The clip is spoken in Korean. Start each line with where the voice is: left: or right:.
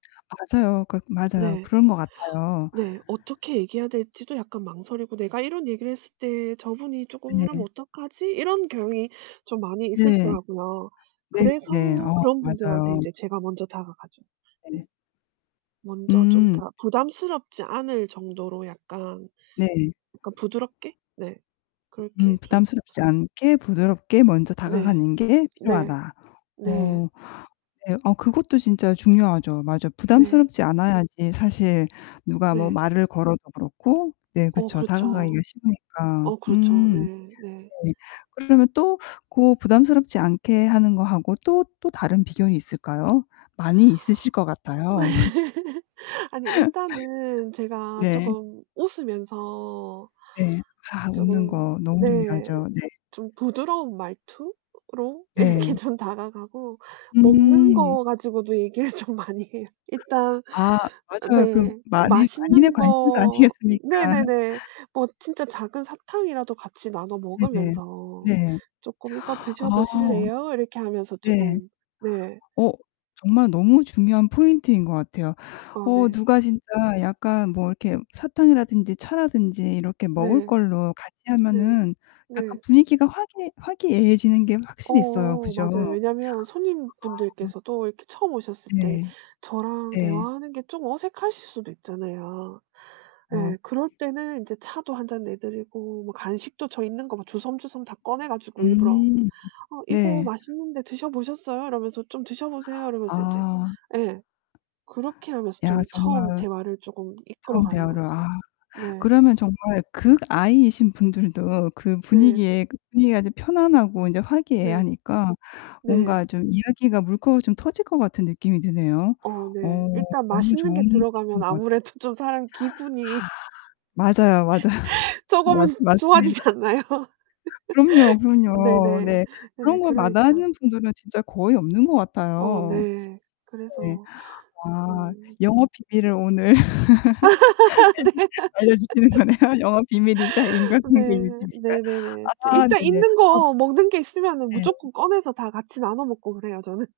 left: 맞아요. 그 맞아요.
right: 네.
left: 그런 것 같아요.
right: 네. 어떻게 얘기해야 될지도 약간 망설이고 '내가 이런 얘기를 했을 때 저분이 쪼금 이러면
left: 네.
right: 어떡하지?' 이런 경향이 좀 많이
left: 네.
right: 있으시더라고요.
left: 네네네.
right: 그래서
left: 어
right: 그런 분들한테
left: 맞아요.
right: 인제 제가 먼저 다가가죠. 네.
left: 네.
right: 먼저 좀
left: 음.
right: 그러니까 부담스럽지 않을 정도로 약간,
left: 네.
right: 약간 부드럽게? 네.
left: 음
right: 그렇게 좀
left: "부담스럽지 않게 부드럽게 먼저
right: 네.
left: 다가가는 게
right: 네.
left: 필요하다."
right: 네.
left: 어 네. 그것도 진짜 중요하죠. 맞아.
right: 네.
left: 부담스럽지 않아야지 사실 누가 뭐
right: 네.
left: 말을 걸어도 그렇고 네
right: 어
left: 그쵸 다가가기가
right: 그렇죠.
left: 쉬우니까.
right: 어 그렇죠. 네
left: 음
right: 네.
left: 네. 그러면 또 고 부담스럽지 않게 하는 거 하고 또, 또 다른 비결이 있을까요? 많이 있으실 것 같아요.
right: 아니 일단은 제가
left: 네.
right: 쪼금 웃으면서
left: 네. 아 웃는
right: 쪼금
left: 거 너무
right: 네.
left: 중요하죠. 네.
right: 좀 부드러운 말투로 이렇게
left: 네.
right: 좀 다가가고 먹는
left: 음.
right: 거 가지고도 얘기를 좀 많이 해요. 일단
left: 아
right: 어
left: 맞아요. 그
right: 네.
left: 만인 만인의
right: 맛있는
left: 관심사
right: 거
left: 아니겠습니까?
right: 네네네. 뭐 진짜 작은 사탕이라도 같이 나눠
left: 네네.
right: 먹으면서
left: 네.
right: 쪼끔 "이거 드셔
left: 아.
right: 보실래요?" 이렇게 하면서
left: 네.
right: 쪼끔 네.
left: 어, 정말 너무 중요한 포인트인 것 같아요.
right: 아
left: 어
right: 네.
left: 누가 진짜 약간 뭐 이렇게 사탕이라든지 차라든지 이렇게 먹을
right: 네.
left: 걸로 같이
right: 네.
left: 하면은 약간
right: 네.
left: 분위기가 화기애 화기애애지는 게 확실히 있어요.
right: 어
left: 그죠?
right: 맞아요.
left: 아.
right: 왜냐면
left: 음.
right: 손님분들께서도 이렇게 처음 오셨을 때
left: 네.
right: 저랑
left: 예.
right: 대화하는 게 좀 어색하실 수도 있잖아요.
left: 어.
right: 예. 그럴 때는 인제 차도 1 잔 내드리고 뭐 간식도 저 있는 거 막 주섬주섬 다 꺼내 가지고 일부러
left: 음.
right: "어 이거
left: 네.
right: 맛있는데 드셔 보셨어요?" 이러면서 "좀 드셔 보세요." 이러면서 인제
left: 아.
right: 예. 그렇게 하면서
left: 야
right: 좀 처음
left: 정말
right: 제 말을 쪼금 이끌어
left: 처음
right: 가는
left: 대화를
right: 것 같아요.
left: 아.
right: 네.
left: 그러면 정말 극I신 분들도 그
right: 네.
left: 분위기에 그 분위기가 이제 편안하고 인제
right: 네.
left: 화기애애하니까
right: 네.
left: 뭔가 좀 이야기가 물꼬 좀 터질 것 같은 느낌이 드네요.
right: 어
left: 어
right: 네 일단
left: 너무
right: 맛있는
left: 좋은
right: 게 들어가면
left: 팁인 것 같아
right: 아무래도 좀 사람 기분이
left: 맞아요, 맞아. 맞
right: 쪼금은
left: 맞습니다.
right: 좋아지지 않나요?
left: 그럼요, 그럼요.
right: 네네.
left: 네.
right: 네.
left: 그런 거
right: 그러니까.
left: 마다하는 분들은 진짜 거의 없는 것
right: 어
left: 같아요.
right: 네.
left: 네.
right: 그래서
left: 와.
right: 음.
left: 영업 비밀을 오늘
right: 네.
left: [unintelligible] 알려주시는 거네요. 영어 비밀이자 인간관계 유지
right: 네.
left: 비결.
right: 네네네. 저
left: 아.
right: 일단
left: 네네.
right: 있는
left: 아
right: 거 먹는 게 있으면은
left: 네.
right: 무조건 꺼내서 다 같이 나눠 먹고 그래요 저는.